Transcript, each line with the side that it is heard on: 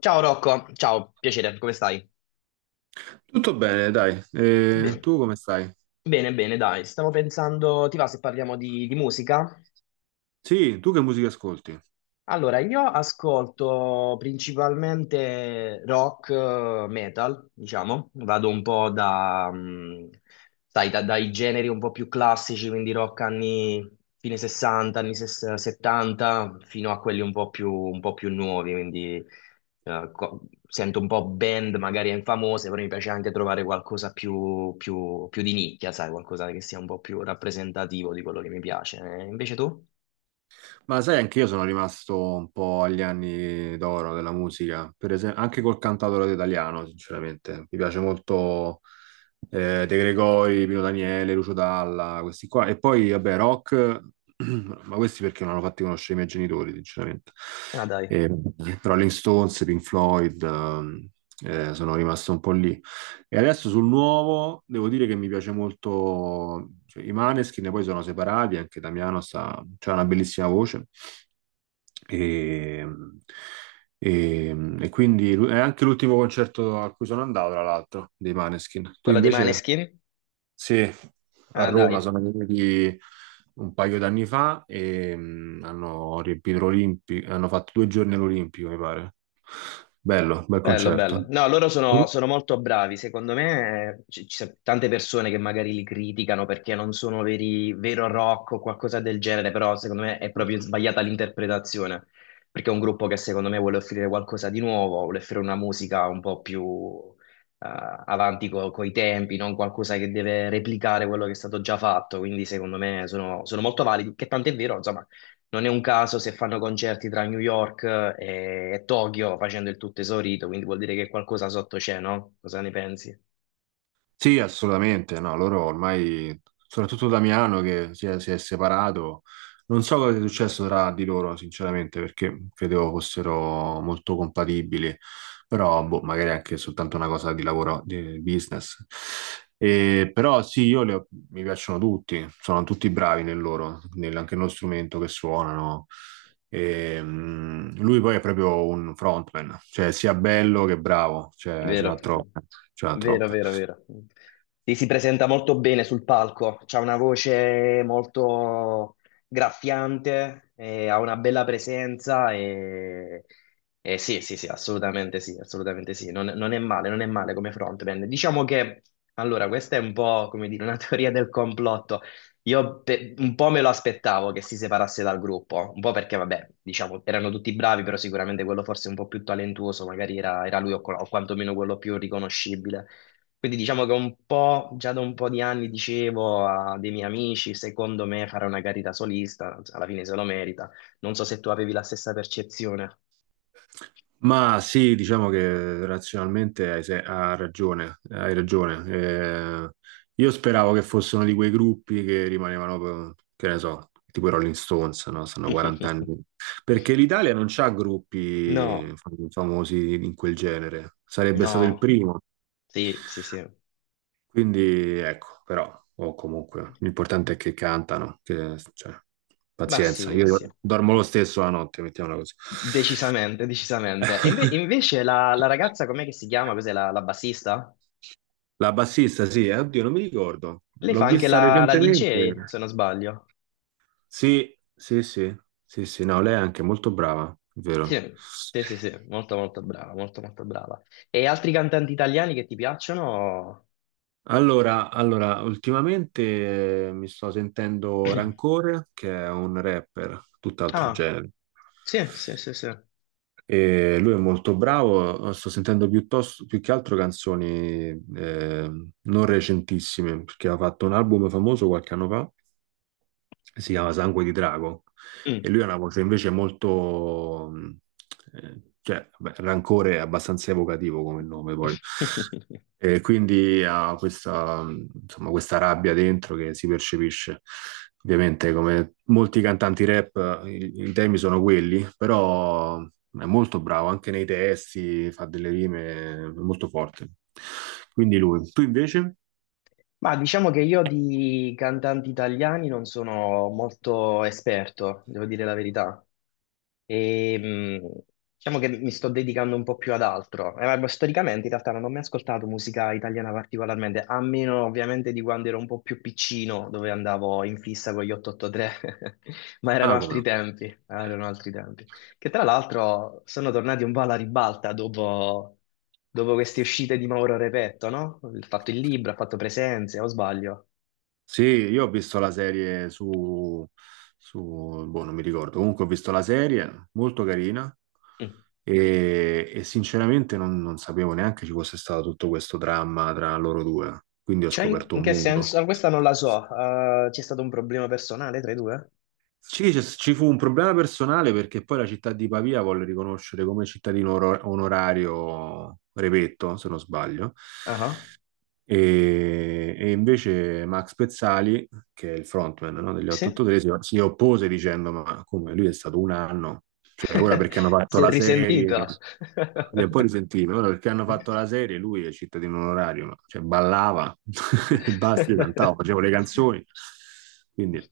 left: Ciao Rocco, ciao, piacere, come stai?
right: Tutto bene, dai.
left: Bene,
right: Tu come stai?
left: bene, bene, dai, stavo pensando, ti va se parliamo di musica?
right: Sì, tu che musica ascolti?
left: Allora, io ascolto principalmente rock, metal, diciamo, vado un po' da, sai, dai generi un po' più classici, quindi rock anni fine 60, anni 70, fino a quelli un po' più nuovi, quindi eh, co- sento un po' band magari infamose, però mi piace anche trovare qualcosa più, più di nicchia, sai, qualcosa che sia un po' più rappresentativo di quello che mi piace. Invece tu?
right: Ma sai, anche io sono rimasto un po' agli anni d'oro della musica, per esempio, anche col cantautore italiano, sinceramente. Mi piace molto De Gregori, Pino Daniele, Lucio Dalla, questi qua. E poi, vabbè, rock, ma questi perché non hanno fatti conoscere i miei genitori, sinceramente.
left: Ah, dai,
right: Eh, Rolling Stones, Pink Floyd, sono rimasto un po' lì. E adesso sul nuovo devo dire che mi piace molto, cioè, i Maneskin poi sono separati, anche Damiano ha una bellissima voce e, e quindi è anche l'ultimo concerto a cui sono andato, tra l'altro, dei Maneskin. Tu
left: quello dei
right: invece,
left: Maneskin?
right: sì, a
left: Ah,
right: Roma
left: dai,
right: sono venuti un paio d'anni fa e hanno riempito l'Olimpico, hanno fatto due giorni all'Olimpico, mi pare. Bello, bel
left: bello,
right: concerto.
left: bello. No, loro sono, sono molto bravi. Secondo me, ci sono tante persone che magari li criticano perché non sono veri, vero rock o qualcosa del genere, però secondo me è proprio sbagliata l'interpretazione, perché è un gruppo che secondo me vuole offrire qualcosa di nuovo, vuole offrire una musica un po' più eh, avanti coi tempi, non qualcosa che deve replicare quello che è stato già fatto. Quindi secondo me sono, sono molto validi, che tant'è vero, insomma, non è un caso se fanno concerti tra New York e Tokyo facendo il tutto esaurito, quindi vuol dire che qualcosa sotto c'è, no? Cosa ne pensi?
right: Sì, assolutamente, no, loro ormai, soprattutto Damiano che si è separato, non so cosa sia successo tra di loro, sinceramente, perché credevo fossero molto compatibili, però boh, magari anche soltanto una cosa di lavoro, di business. E, però sì, mi piacciono tutti, sono tutti bravi nel loro, anche nello strumento che suonano. E, lui poi è proprio un frontman, cioè sia bello che bravo, cioè, ce
left: Vero,
right: l'ha troppo, ce l'ha
left: vero,
right: troppo.
left: vero, vero. Sì, si presenta molto bene sul palco, ha una voce molto graffiante, ha una bella presenza e sì, sì, sì, assolutamente sì, assolutamente sì. Non, non è male, non è male come frontman. Diciamo che, allora, questa è un po', come dire, una teoria del complotto. Un po' me lo aspettavo che si separasse dal gruppo, un po' perché, vabbè, diciamo, erano tutti bravi, però sicuramente quello forse un po' più talentuoso, magari era, era lui o quantomeno quello più riconoscibile. Quindi diciamo che un po', già da un po' di anni dicevo a dei miei amici, secondo me fare una carriera solista, alla fine se lo merita. Non so se tu avevi la stessa percezione.
right: Ma sì, diciamo che razionalmente hai, se- ha ragione, hai ragione. Io speravo che fossero di quei gruppi che rimanevano, che ne so, tipo i Rolling Stones, no? Stanno 40 anni. Perché l'Italia non c'ha gruppi
left: No,
right: famosi in quel genere. Sarebbe stato il
left: no,
right: primo.
left: sì, sì, sì.
right: Quindi ecco, però, o comunque, l'importante è che cantano, che, cioè,
left: Ma
right: pazienza,
left: sì, ma sì.
right: io dormo lo stesso la notte, mettiamola così.
left: Decisamente, decisamente. E invece la ragazza, com'è che si chiama? Cos'è la bassista?
right: La bassista, sì, oddio, non mi ricordo.
left: Lei fa
right: L'ho
left: anche
right: vista
left: la
right: recentemente.
left: DJ, se non sbaglio.
right: Sì, sì, sì, sì, sì, no, lei è anche molto brava, è vero.
left: Sì, sì, sì, sì, molto molto brava, molto molto brava. E altri cantanti italiani che ti piacciono?
right: Allora, allora, ultimamente mi sto sentendo Rancore, che è un rapper, tutt'altro
left: Ah,
right: genere.
left: sì, sì, sì, sì.
right: E lui è molto bravo, sto sentendo piuttosto, più che altro canzoni eh, non recentissime, perché ha fatto un album famoso qualche anno fa, si chiama Sangue di Drago. E
left: Mm.
right: lui ha una voce invece molto, cioè, beh, Rancore è abbastanza evocativo come nome poi. E quindi ha questa, insomma, questa rabbia dentro che si percepisce. Ovviamente, come molti cantanti rap, i temi sono quelli, però è molto bravo anche nei testi, fa delle rime è molto forti. Quindi lui. Tu invece?
left: Ma diciamo che io di cantanti italiani non sono molto esperto, devo dire la verità. E, mh, diciamo che mi sto dedicando un po' più ad altro. Ma storicamente in realtà non ho mai ascoltato musica italiana particolarmente, a meno ovviamente di quando ero un po' più piccino, dove andavo in fissa con gli 883, ma
right: Ah, come no.
left: erano altri tempi che tra l'altro sono tornati un po' alla ribalta dopo, dopo queste uscite di Mauro Repetto, no? Ha fatto il libro, ha fatto presenze, o sbaglio?
right: Sì, io ho visto la serie su boh, non mi ricordo, comunque ho visto la serie, molto carina,
left: Mm.
right: e sinceramente non sapevo neanche ci fosse stato tutto questo dramma tra loro due, quindi ho
left: Cioè, in,
right: scoperto
left: in
right: un
left: che
right: mondo.
left: senso? Ah, questa non la so. C'è stato un problema personale tra i due?
right: Sì, ci fu un problema personale perché poi la città di Pavia volle riconoscere come cittadino onorario Repetto, se non sbaglio.
left: Ah, ah.
right: E invece Max Pezzali, che è il frontman, no, degli
left: Sì?
right: 883, si oppose dicendo: Ma come lui è stato un anno, cioè ora perché hanno fatto
left: Si è
right: la serie,
left: risentito.
right: mi è poi risentito, ora perché hanno fatto la serie, lui è cittadino onorario, cioè ballava e basta, io cantavo, facevo le canzoni, quindi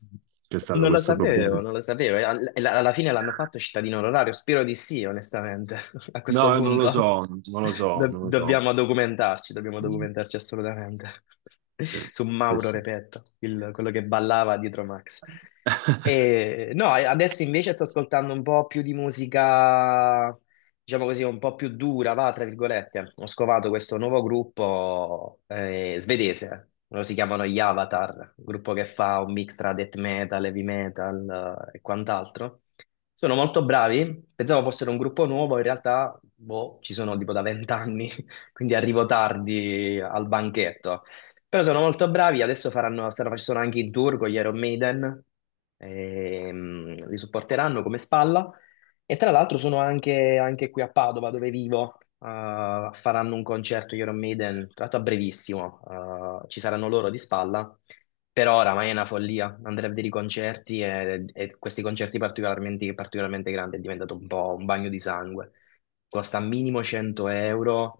right: c'è stato
left: Non lo
right: questo problema.
left: sapevo, non lo sapevo. Alla fine l'hanno fatto cittadino onorario. Spero di sì, onestamente, a questo
right: No, non lo
left: punto.
right: so, non lo so, non lo so.
left: Dobbiamo documentarci, dobbiamo
right: Sì,
left: documentarci assolutamente. Su
right: sì,
left: Mauro
right: sì.
left: Repetto, quello che ballava dietro Max. E, no, e adesso invece sto ascoltando un po' più di musica diciamo così, un po' più dura, va, tra virgolette. Ho scovato questo nuovo gruppo svedese, loro si chiamano gli Avatar, un gruppo che fa un mix tra death metal, heavy metal, e quant'altro. Sono molto bravi, pensavo fossero un gruppo nuovo, in realtà, boh, ci sono tipo da vent'anni, quindi arrivo tardi al banchetto. Però sono molto bravi, adesso faranno, stanno facendo anche in tour con gli Iron Maiden, li supporteranno come spalla. E tra l'altro sono anche, anche qui a Padova, dove vivo, faranno un concerto Iron Maiden, tra l'altro a brevissimo, ci saranno loro di spalla, però oramai è una follia, andare a vedere i concerti e questi concerti particolarmente, particolarmente grandi è diventato un po' un bagno di sangue, costa minimo 100 euro,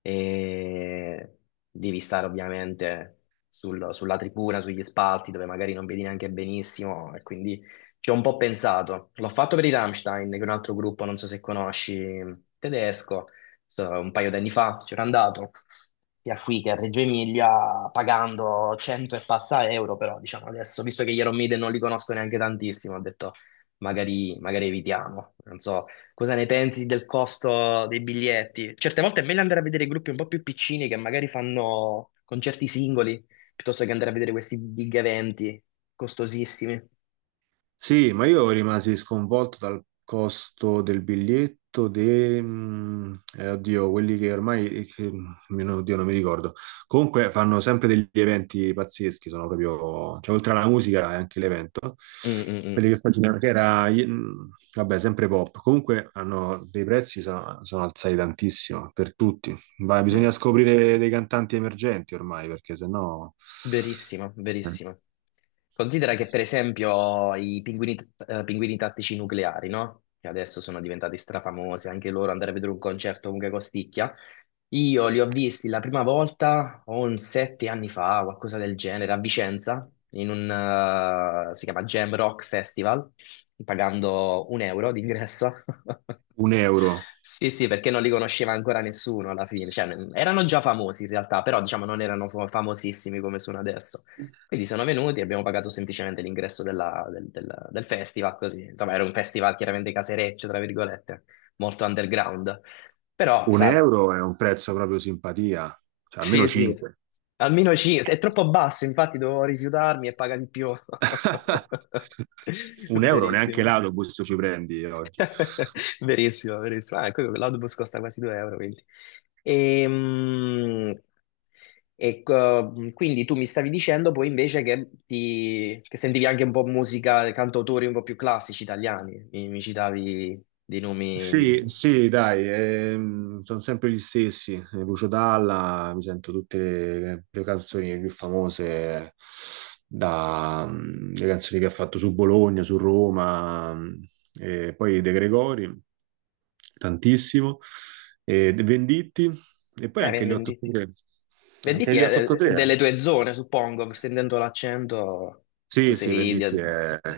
left: e devi stare ovviamente sulla tribuna, sugli spalti dove magari non vedi neanche benissimo e quindi ci ho un po' pensato. L'ho fatto per i Rammstein, che è un altro gruppo, non so se conosci, tedesco, so, un paio d'anni fa c'ero andato. Sia qui che a Reggio Emilia pagando 100 e passa euro, però diciamo adesso, visto che gli Iron Maiden non li conosco neanche tantissimo, ho detto magari, magari evitiamo. Non so, cosa ne pensi del costo dei biglietti? Certe volte è meglio andare a vedere gruppi un po' più piccini che magari fanno concerti singoli, piuttosto che andare a vedere questi big eventi costosissimi.
right: Sì, ma io rimasi sconvolto dal costo del biglietto, oddio, quelli che ormai, oddio, non mi ricordo. Comunque fanno sempre degli eventi pazzeschi, sono proprio, cioè oltre alla musica è anche l'evento.
left: Mm, mm, mm.
right: Quelli che facevano, che era, vabbè, sempre pop. Comunque hanno dei prezzi, sono alzati tantissimo per tutti. Ma
left: Sì.
right: bisogna scoprire dei cantanti emergenti ormai, perché sennò
left: Verissimo,
right: eh,
left: verissimo. Considera che per esempio i pinguini, pinguini tattici nucleari, no? Che adesso sono diventati strafamosi, anche loro andare a vedere un concerto comunque costicchia. Io li ho visti la prima volta o un sette anni fa, qualcosa del genere, a Vicenza, in un, si chiama Jam Rock Festival, pagando un euro d'ingresso.
right: un euro.
left: Sì, sì, perché non li conosceva ancora nessuno alla fine, cioè erano già famosi in realtà, però diciamo non erano famosissimi come sono adesso. Quindi sono venuti e abbiamo pagato semplicemente l'ingresso del festival, così. Insomma, era un festival chiaramente casereccio, tra virgolette, molto underground. Però,
right: Un
left: sai,
right: euro è un prezzo proprio simpatia, cioè almeno
left: sì, sì,
right: 5.
left: almeno ci... È troppo basso, infatti dovevo rifiutarmi e paga di più.
right: Un euro neanche
left: Verissimo.
right: l'autobus ci prendi oggi.
left: Verissimo, verissimo. Ah, ecco, l'autobus costa quasi 2 euro, quindi. Ehm, ecco, quindi tu mi stavi dicendo poi invece che, che sentivi anche un po' musica, cantautori un po' più classici italiani. Mi citavi dei nomi
right: Sì,
left: di...
right: sì, dai, sono sempre gli stessi. Lucio Dalla, mi sento tutte le canzoni più famose, le canzoni che ha fatto su Bologna, su Roma, e poi De Gregori, tantissimo, e De Venditti, e poi anche gli
left: Venditti.
right: 883. Anche
left: Venditti
right: gli
left: è
right: 883,
left: delle tue zone, suppongo, sentendo l'accento, tu
right: sì, sì,
left: sei...
right: Venditti è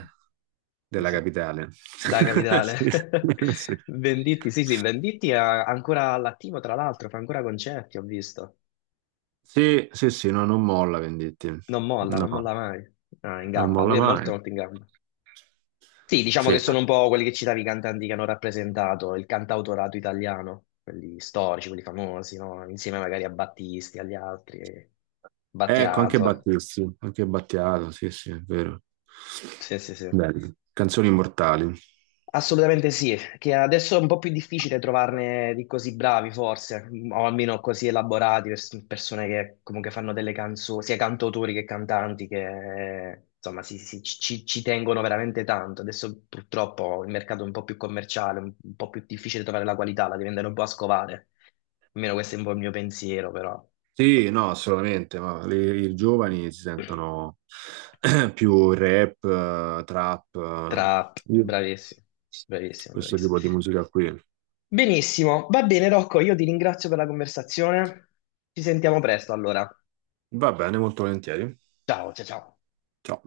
left: sì,
right: della
left: sì.
right: capitale.
left: Da capitale.
right: Sì, sì.
left: Venditti, sì, sì, Venditti è ancora all'attivo, tra l'altro, fa ancora concerti, ho visto.
right: Sì, sì, sì, no, non molla Venditti.
left: Non molla, non
right: No,
left: molla mai. Ah, in
right: non
left: gamba,
right: molla
left: lui è molto,
right: mai.
left: molto in gamba. Sì, diciamo che
right: Sì.
left: sono un po' quelli che citavi, i cantanti che hanno rappresentato il cantautorato italiano, quelli storici, quelli famosi, no? Insieme magari a Battisti, agli altri,
right: Ecco, anche
left: Battiato.
right: Battisti, anche Battiato, sì, sì, è vero.
left: Sì, sì, sì.
right: Bello. Canzoni immortali.
left: Assolutamente sì, che adesso è un po' più difficile trovarne di così bravi forse, o almeno così elaborati, persone che comunque fanno delle canzoni, sia cantautori che cantanti, che insomma ci tengono veramente tanto. Adesso purtroppo il mercato è un po' più commerciale, un po' più difficile trovare la qualità, la devi andare un po' a scovare. Almeno questo è un po' il mio pensiero, però.
right: Sì,
left: So,
right: no, assolutamente, ma i giovani si sentono più rap, trap,
left: trap,
right: Io-
left: bravissimo, bravissimo,
right: questo
left: bravissimo.
right: tipo di musica qui.
left: Benissimo, va bene Rocco, io ti ringrazio per la conversazione. Ci sentiamo presto allora.
right: Va bene, molto volentieri.
left: Ciao, ciao, ciao.
right: Ciao.